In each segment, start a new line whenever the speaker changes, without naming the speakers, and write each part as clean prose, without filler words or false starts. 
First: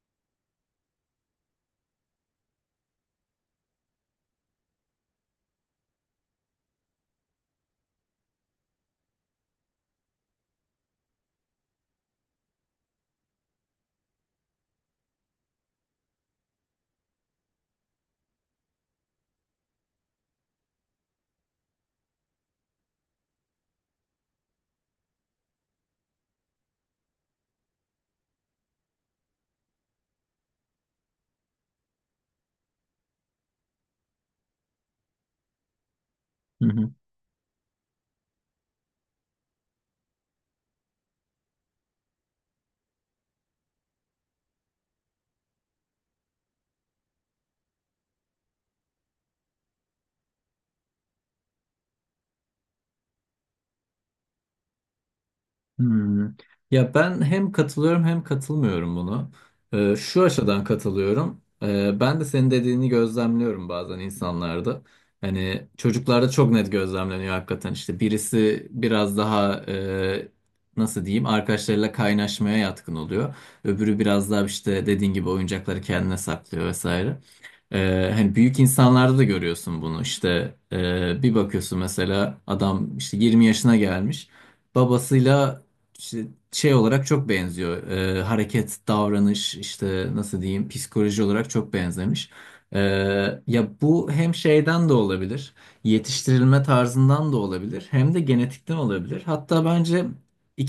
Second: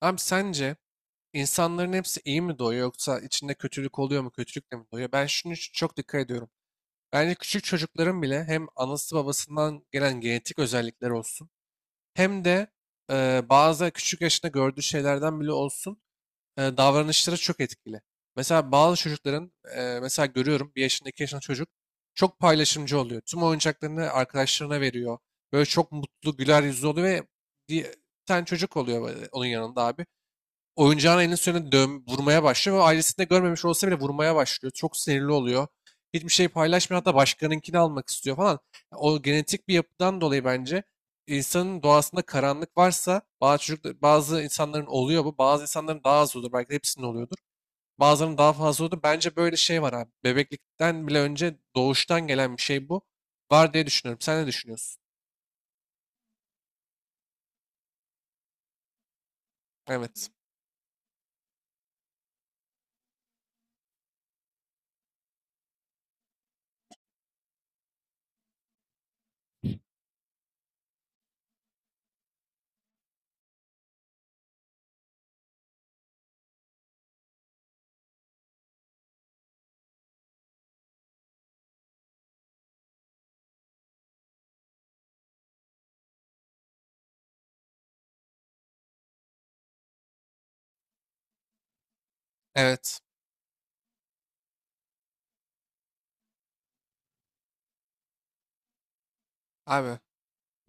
Abi sence insanların hepsi iyi mi doğuyor yoksa içinde kötülük oluyor mu kötülükle mi doğuyor? Ben şunu çok dikkat ediyorum. Bence küçük çocukların bile hem anası babasından gelen genetik özellikler olsun hem de bazı küçük yaşında gördüğü şeylerden bile olsun, davranışları çok etkili. Mesela bazı çocukların, mesela görüyorum 1 yaşında 2 yaşında çocuk çok paylaşımcı oluyor. Tüm oyuncaklarını arkadaşlarına veriyor. Böyle çok mutlu güler yüzlü oluyor ve bir bir tane çocuk oluyor böyle onun yanında abi oyuncağın elinin üstüne dön, vurmaya başlıyor ve ailesinde görmemiş olsa bile vurmaya başlıyor. Çok sinirli oluyor. Hiçbir şey
Hı hı.
paylaşmıyor, hatta başkanınkini almak istiyor falan. O genetik bir yapıdan dolayı bence insanın doğasında karanlık varsa, bazı çocuklar, bazı insanların oluyor bu. Bazı insanların daha az olur. Belki de hepsinin oluyordur. Bazılarının daha fazla olur. Bence böyle şey var abi. Bebeklikten bile önce doğuştan gelen bir şey bu. Var diye düşünüyorum. Sen ne düşünüyorsun?
Hmm. Ya ben hem katılıyorum hem katılmıyorum bunu. Şu
Evet.
açıdan katılıyorum. Ben de senin dediğini gözlemliyorum bazen insanlarda. Hani çocuklarda çok net gözlemleniyor hakikaten. İşte birisi biraz daha nasıl diyeyim, arkadaşlarıyla kaynaşmaya yatkın oluyor. Öbürü biraz daha işte dediğin gibi oyuncakları kendine saklıyor vesaire. Hani büyük insanlarda da görüyorsun bunu, işte bir bakıyorsun, mesela adam işte 20 yaşına gelmiş, babasıyla işte şey olarak çok benziyor. Hareket, davranış, işte nasıl diyeyim, psikoloji olarak çok benzemiş. Ee,
Evet.
ya bu hem şeyden de olabilir, yetiştirilme tarzından da olabilir, hem de genetikten olabilir. Hatta
Abi
bence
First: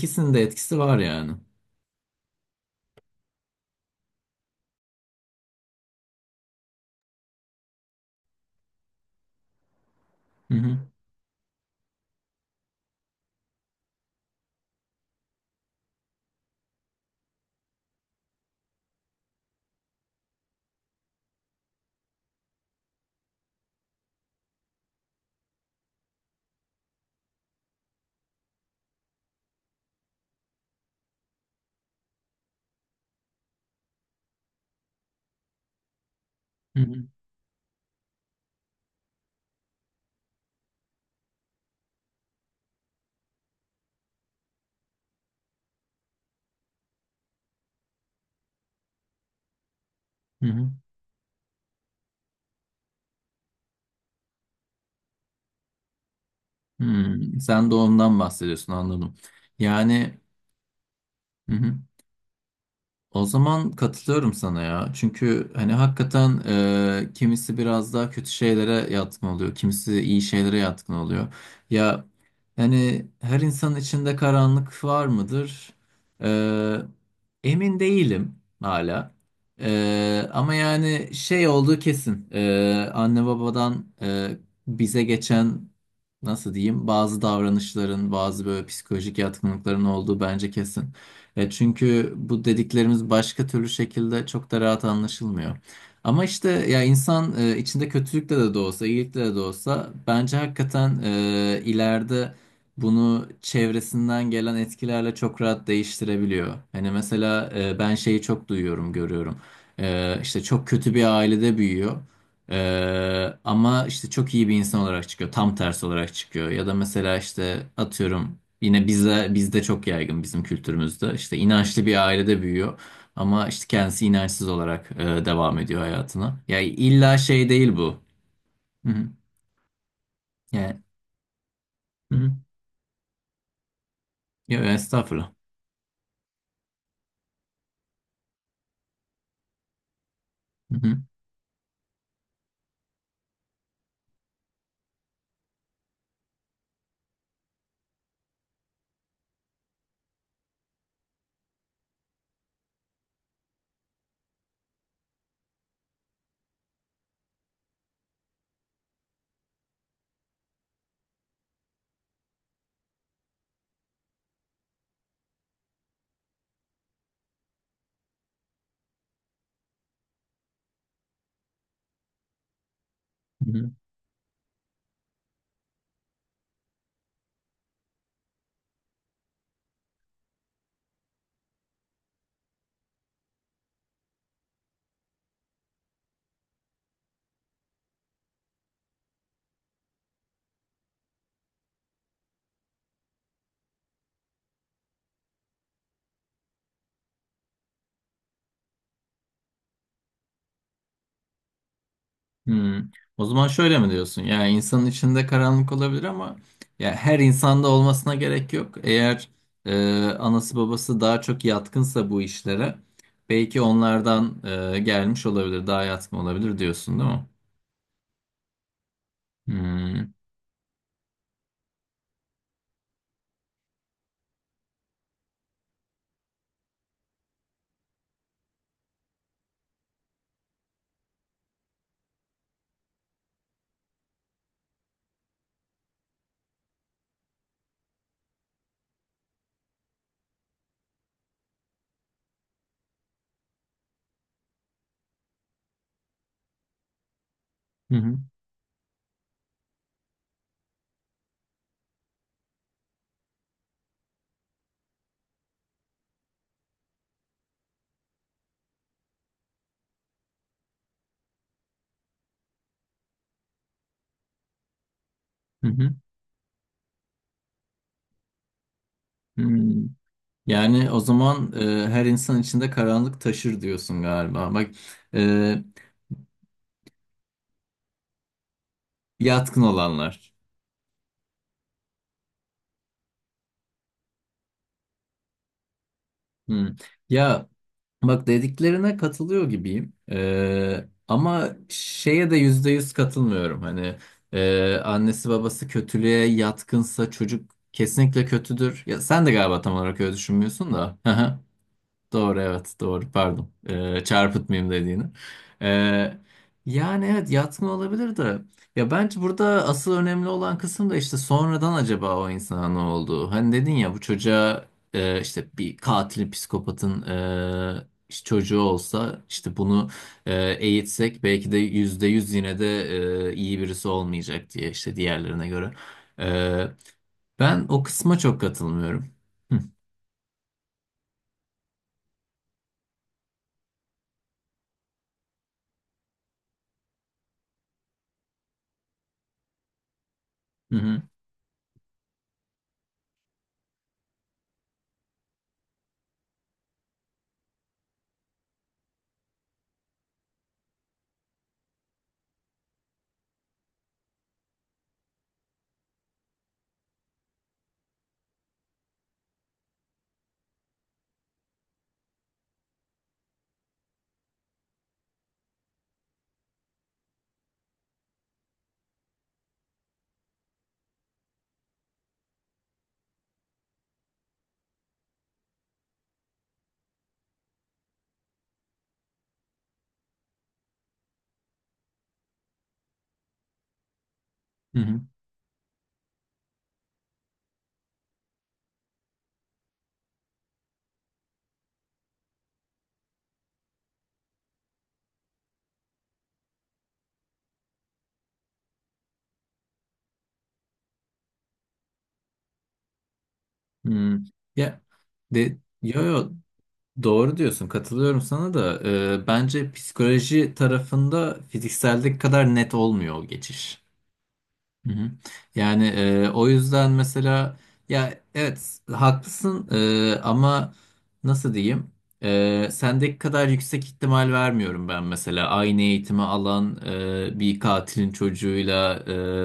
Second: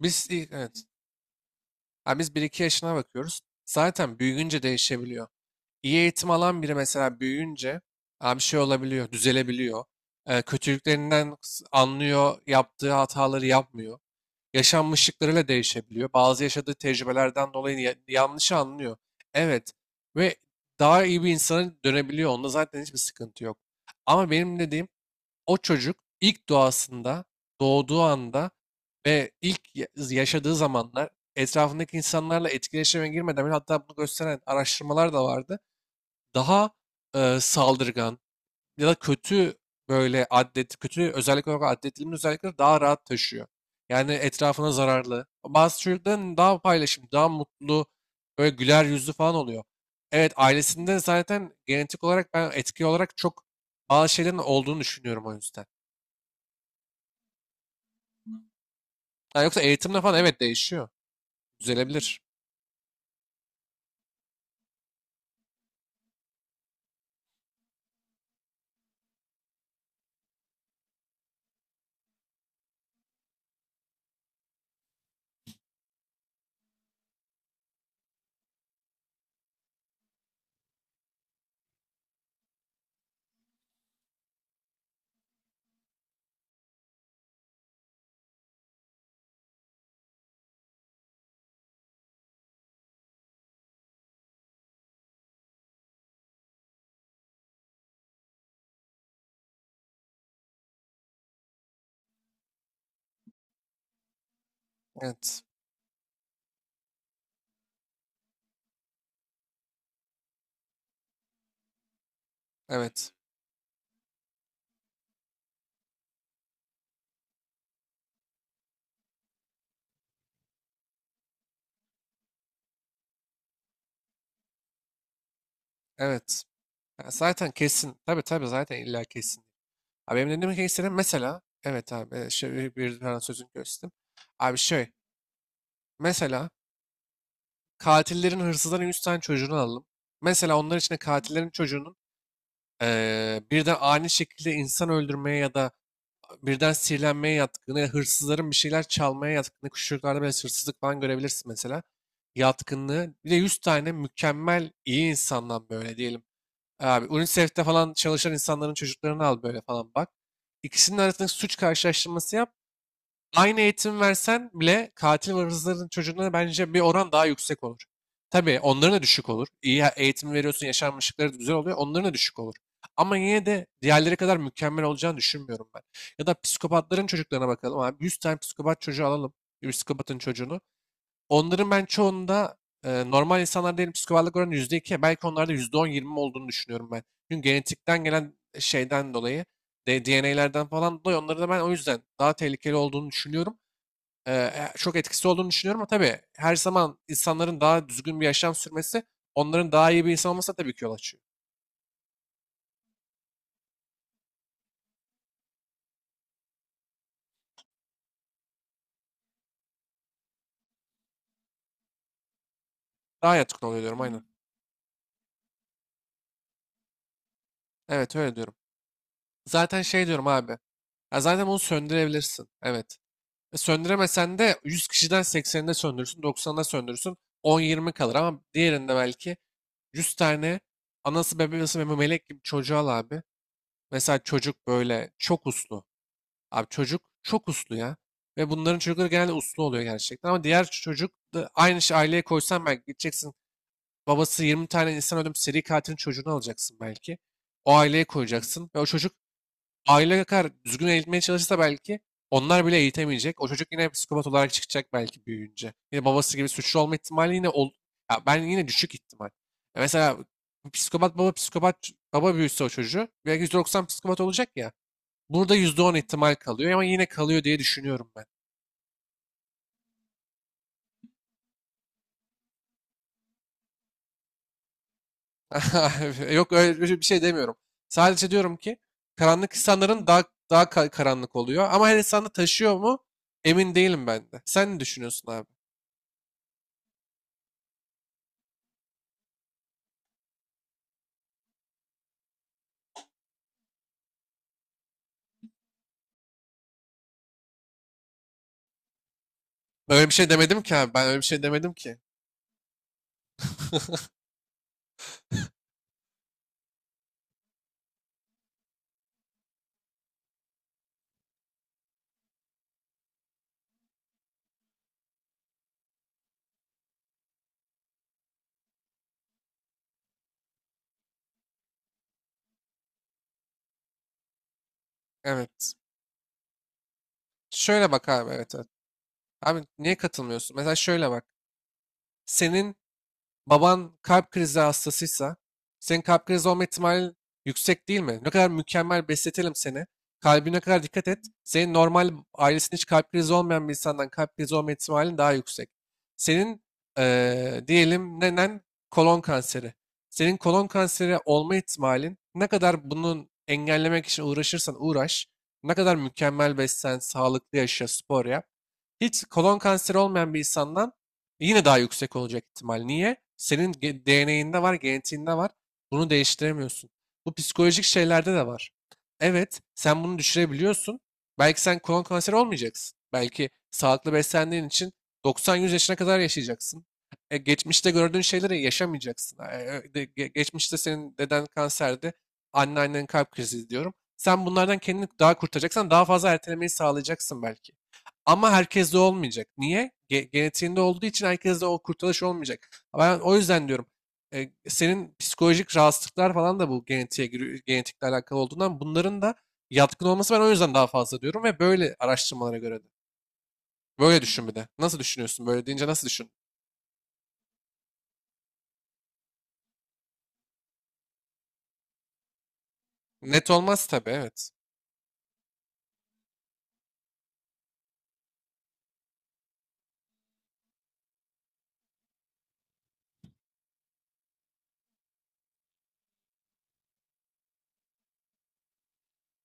biz
de etkisi
evet.
var yani.
Ha, biz 1-2 yaşına bakıyoruz. Zaten büyüyünce değişebiliyor. İyi eğitim alan biri mesela büyüyünce ha, bir şey olabiliyor, düzelebiliyor.
Hı hı,
Kötülüklerinden anlıyor, yaptığı hataları yapmıyor. Yaşanmışlıklarıyla değişebiliyor. Bazı yaşadığı tecrübelerden dolayı yanlış anlıyor. Evet, ve daha iyi bir insana dönebiliyor. Onda zaten hiçbir sıkıntı yok. Ama benim dediğim o çocuk ilk doğasında, doğduğu anda ve ilk yaşadığı zamanlar, etrafındaki insanlarla etkileşime girmeden bile hatta bunu gösteren araştırmalar da vardı. Daha
hı hı,
saldırgan ya da kötü, böyle adet, kötü özellik olarak addedilmiş özellikleri daha rahat taşıyor. Yani etrafına zararlı. Bazı çocukların daha paylaşım, daha mutlu, böyle güler yüzlü falan oluyor. Evet,
hı hı.
ailesinde zaten genetik olarak ben etki olarak çok bazı şeylerin olduğunu düşünüyorum o yüzden.
Hmm, sen doğumdan bahsediyorsun, anladım.
Ha, yoksa eğitimle
Yani.
falan evet değişiyor.
Hı hı.
Düzelebilir.
O zaman katılıyorum sana ya. Çünkü hani hakikaten kimisi biraz daha kötü şeylere yatkın oluyor. Kimisi iyi şeylere yatkın oluyor. Ya hani her insanın içinde karanlık var mıdır? E, emin değilim hala. Ama yani şey olduğu kesin. Anne babadan bize geçen, nasıl diyeyim, bazı davranışların, bazı böyle psikolojik yatkınlıkların olduğu bence kesin. Çünkü bu dediklerimiz başka türlü şekilde çok da rahat anlaşılmıyor. Ama işte ya insan, içinde kötülükle de olsa, iyilikle de olsa bence hakikaten ileride bunu çevresinden gelen etkilerle çok
Evet.
rahat değiştirebiliyor. Hani mesela ben şeyi çok duyuyorum, görüyorum. E, işte çok kötü bir ailede büyüyor.
Evet.
Ama işte çok iyi bir insan olarak çıkıyor. Tam tersi olarak çıkıyor. Ya da mesela işte atıyorum, yine bizde çok yaygın, bizim kültürümüzde. İşte inançlı bir ailede büyüyor. Ama işte kendisi inançsız olarak devam ediyor hayatına.
Evet.
Ya
Ha,
illa şey
zaten
değil bu.
kesin. Tabii tabii, zaten
Hı
illa
hı.
kesin. Abi benim dediğim ki
Yani,
senin mesela evet
hı
abi
hı.
bir tane sözünü kestim. Abi
Ya, estağfurullah.
mesela katillerin hırsızların 100 tane çocuğunu alalım. Mesela onlar
Hı
için de
hı.
katillerin çocuğunun birden ani şekilde insan öldürmeye ya da birden sihirlenmeye yatkını, ya hırsızların bir şeyler çalmaya yatkını, küçükçuklarda böyle hırsızlık falan görebilirsin mesela. Yatkınlığı. Bir de 100 tane mükemmel iyi insandan böyle diyelim. Abi UNICEF'te falan çalışan insanların çocuklarını al böyle falan bak. İkisinin arasındaki suç karşılaştırması yap. Aynı eğitim versen bile katil ve hırsızların çocuğuna bence bir oran daha yüksek olur. Tabii onların da düşük olur. İyi eğitim veriyorsun, yaşanmışlıkları da güzel oluyor. Onların da düşük olur. Ama yine
Hı
de
hı.
diğerleri kadar mükemmel olacağını düşünmüyorum ben. Ya da psikopatların çocuklarına bakalım abi. 100 tane psikopat çocuğu alalım. Bir psikopatın çocuğunu. Onların ben çoğunda normal insanlar diyelim psikopatlık oranı %2. Belki onlarda %10-20 olduğunu düşünüyorum ben. Çünkü genetikten gelen şeyden dolayı, DNA'lerden falan dolayı onları da ben o yüzden daha tehlikeli olduğunu düşünüyorum, çok etkisi olduğunu düşünüyorum. Ama tabii her zaman insanların daha düzgün bir yaşam sürmesi, onların daha iyi bir insan olması tabii ki yol açıyor.
Hmm. O zaman şöyle mi diyorsun? Yani insanın içinde karanlık olabilir ama ya her insanda olmasına gerek yok. Eğer anası babası daha çok yatkınsa bu işlere,
Daha
belki
yatkın oluyor diyorum. Hmm. Aynen.
onlardan gelmiş olabilir, daha yatkın olabilir diyorsun, değil mi?
Evet, öyle diyorum. Zaten şey
Hmm.
diyorum abi. Ya, zaten bunu söndürebilirsin. Evet. Söndüremesen de 100 kişiden 80'inde söndürürsün, 90'da söndürürsün. 10-20 kalır ama diğerinde belki 100 tane anası bebeği nasıl melek gibi çocuğa al abi. Mesela çocuk böyle çok uslu. Abi çocuk çok uslu ya. Ve bunların çocukları genelde uslu oluyor gerçekten. Ama diğer çocuk da aynı şey aileye koysan belki gideceksin. Babası 20 tane insan öldürmüş seri katilin çocuğunu alacaksın belki. O
Hı
aileye
hı.
koyacaksın. Ve o çocuk aile kadar düzgün eğitmeye çalışsa belki onlar bile eğitemeyecek. O çocuk yine psikopat olarak çıkacak belki büyüyünce. Yine babası gibi suçlu olma ihtimali yine ol, ya ben yine düşük ihtimal. Ya mesela psikopat baba psikopat baba büyüse o çocuğu belki 190 psikopat olacak ya. Burada
Hı
yüzde
hı.
on ihtimal kalıyor ama yine kalıyor diye düşünüyorum ben.
Hmm. Yani o zaman her insan içinde karanlık taşır diyorsun galiba. Bak, e,
Yok, öyle bir şey demiyorum. Sadece diyorum ki karanlık
yatkın
insanların daha
olanlar.
daha ka- karanlık oluyor ama her insan da taşıyor mu emin değilim ben de. Sen ne düşünüyorsun abi?
Hmm. Ya, bak, dediklerine katılıyor gibiyim. Ama şeye de yüzde yüz katılmıyorum. Hani annesi babası kötülüğe yatkınsa çocuk kesinlikle kötüdür. Ya sen de galiba tam olarak
Öyle
öyle
bir şey demedim
düşünmüyorsun
ki abi.
da.
Ben öyle bir şey demedim ki.
Doğru, evet, doğru, pardon. Çarpıtmayayım dediğini. Ee, yani evet, yatma olabilir de ya bence burada asıl önemli olan kısım da işte sonradan acaba o insana ne oldu? Hani dedin ya, bu çocuğa işte bir katilin, psikopatın işte çocuğu olsa, işte bunu e, eğitsek belki de yüzde yüz yine de iyi birisi olmayacak diye, işte diğerlerine
Evet.
göre. Ee, ben o
Şöyle bak
kısma
abi,
çok
evet evet.
katılmıyorum. Hı
Abi niye katılmıyorsun? Mesela şöyle bak. Senin baban kalp krizi hastasıysa senin kalp krizi olma ihtimalin yüksek değil mi? Ne kadar mükemmel besletelim seni. Kalbine kadar
hı
dikkat et. Senin normal ailesinde hiç kalp krizi olmayan bir insandan kalp krizi olma ihtimalin daha yüksek. Senin diyelim nenen kolon kanseri. Senin kolon kanseri olma ihtimalin ne kadar bunun engellemek için uğraşırsan uğraş. Ne kadar mükemmel beslen, sağlıklı yaşa, spor yap. Hiç kolon kanseri olmayan bir insandan yine daha yüksek olacak ihtimal. Niye? Senin DNA'inde var, genetiğinde var. Bunu değiştiremiyorsun. Bu psikolojik şeylerde de var. Evet, sen bunu düşürebiliyorsun. Belki sen kolon kanseri olmayacaksın. Belki sağlıklı beslendiğin için 90-100 yaşına kadar yaşayacaksın. Geçmişte gördüğün şeyleri yaşamayacaksın. Geçmişte senin deden kanserdi, anneannen kalp krizi diyorum. Sen bunlardan
hı. Hı.
kendini daha kurtaracaksan daha fazla ertelemeyi sağlayacaksın belki. Ama herkeste olmayacak. Niye? Genetiğinde olduğu için herkeste o kurtuluş olmayacak. Ben o yüzden diyorum senin psikolojik rahatsızlıklar falan da bu genetiğe giriyor, genetikle alakalı olduğundan bunların da yatkın olması ben o yüzden daha fazla diyorum, ve böyle araştırmalara göre de.
Hmm.
Böyle düşün bir de.
Ya,
Nasıl düşünüyorsun?
de,
Böyle deyince
yo
nasıl düşün?
yo, doğru diyorsun, katılıyorum sana da. Bence psikoloji tarafında fizikseldeki kadar net olmuyor o
Net
geçiş.
olmaz tabii, evet.
Hı hı. Yani o yüzden mesela, ya evet haklısın ama nasıl diyeyim, sendeki kadar yüksek ihtimal vermiyorum ben mesela, aynı eğitimi alan bir katilin çocuğuyla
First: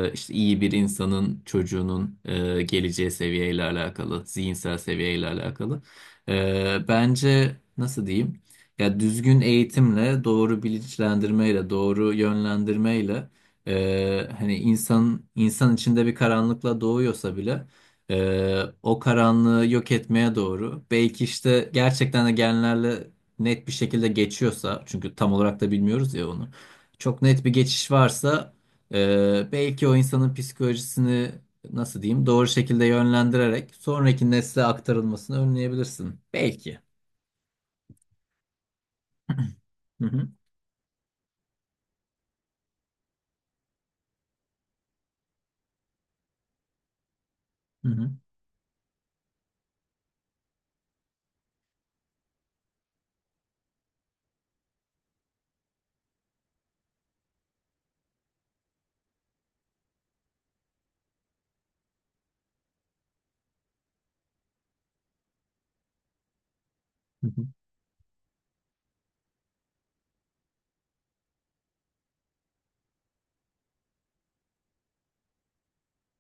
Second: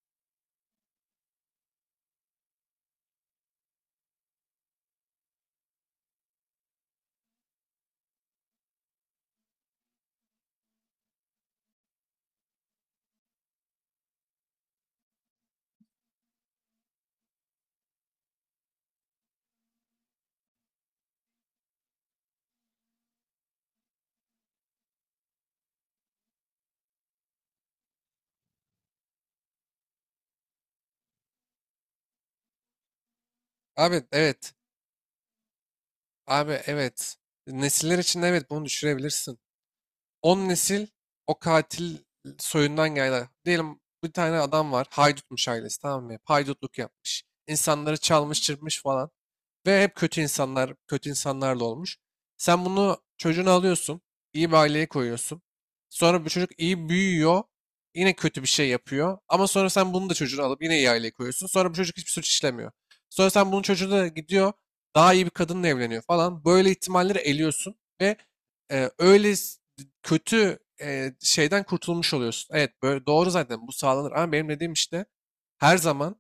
işte iyi bir insanın çocuğunun geleceği seviyeyle alakalı, zihinsel seviyeyle alakalı. Bence nasıl diyeyim, ya düzgün eğitimle, doğru bilinçlendirmeyle, doğru yönlendirmeyle, hani insan içinde bir karanlıkla doğuyorsa bile, o karanlığı yok etmeye doğru, belki işte gerçekten de genlerle net bir şekilde geçiyorsa, çünkü tam olarak da bilmiyoruz ya onu, çok net bir geçiş varsa, belki o insanın psikolojisini, nasıl diyeyim, doğru şekilde yönlendirerek
Abi
sonraki
evet.
nesle aktarılmasını önleyebilirsin
Abi
belki.
evet. Nesiller için evet bunu düşürebilirsin.
Hı hı,
10 nesil o katil soyundan geldi. Diyelim bir tane adam var. Haydutmuş ailesi, tamam mı? Hep haydutluk yapmış.
hı
İnsanları
hı,
çalmış, çırpmış falan. Ve hep kötü insanlar, kötü insanlarla olmuş. Sen bunu çocuğunu alıyorsun, iyi bir aileye koyuyorsun. Sonra bu çocuk iyi büyüyor, yine kötü bir şey yapıyor. Ama sonra sen bunu da çocuğunu alıp yine iyi aileye koyuyorsun. Sonra bu çocuk hiçbir suç işlemiyor. Sonra sen bunun çocuğu da gidiyor, daha iyi bir kadınla evleniyor falan. Böyle ihtimalleri
hı hı.
eliyorsun ve, öyle kötü şeyden kurtulmuş oluyorsun. Evet, böyle doğru zaten bu sağlanır, ama benim dediğim işte her zaman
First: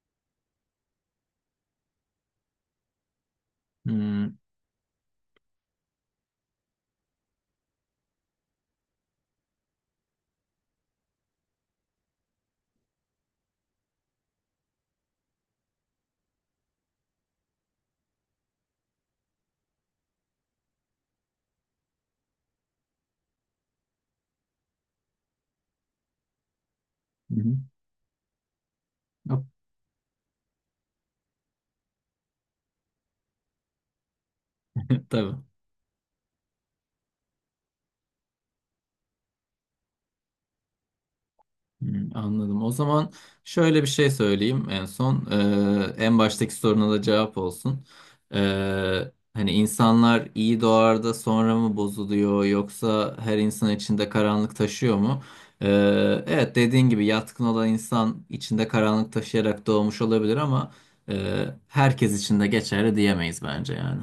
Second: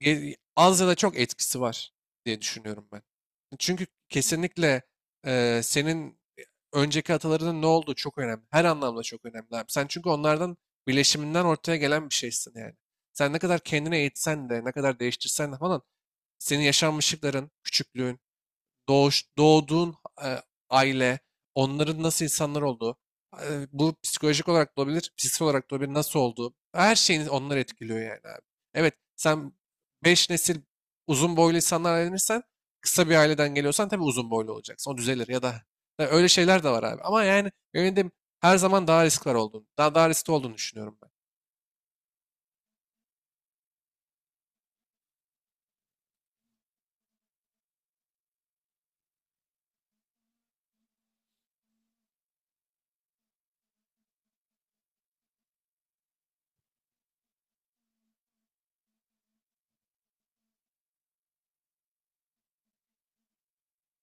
az ya da çok etkisi var diye düşünüyorum ben. Çünkü
Hmm,
kesinlikle senin önceki atalarının ne olduğu çok önemli. Her anlamda çok önemli abi. Sen çünkü onlardan, birleşiminden ortaya gelen bir şeysin yani. Sen ne kadar kendini eğitsen de, ne kadar değiştirsen de falan, senin yaşanmışlıkların, küçüklüğün, doğduğun e, aile, onların nasıl insanlar olduğu, bu psikolojik olarak da olabilir, psikolojik olarak da olabilir, nasıl olduğu, her şeyini
hı
onlar
hı.
etkiliyor yani abi. Evet,
Yok.
sen 5 nesil uzun boylu insanlar evlenirsen, kısa bir aileden geliyorsan tabii uzun boylu olacaksın. O düzelir
Tabii.
ya da, ya öyle şeyler de var abi. Ama yani benim dediğim her zaman daha risk var olduğunu, daha riskli olduğunu düşünüyorum ben.
Hmm, anladım. O zaman şöyle bir şey söyleyeyim en son. En baştaki soruna da cevap olsun. Hani insanlar iyi doğar da sonra mı bozuluyor, yoksa her insan içinde karanlık taşıyor mu? Evet, dediğin gibi yatkın olan insan içinde karanlık taşıyarak doğmuş olabilir ama herkes için de geçerli diyemeyiz bence yani.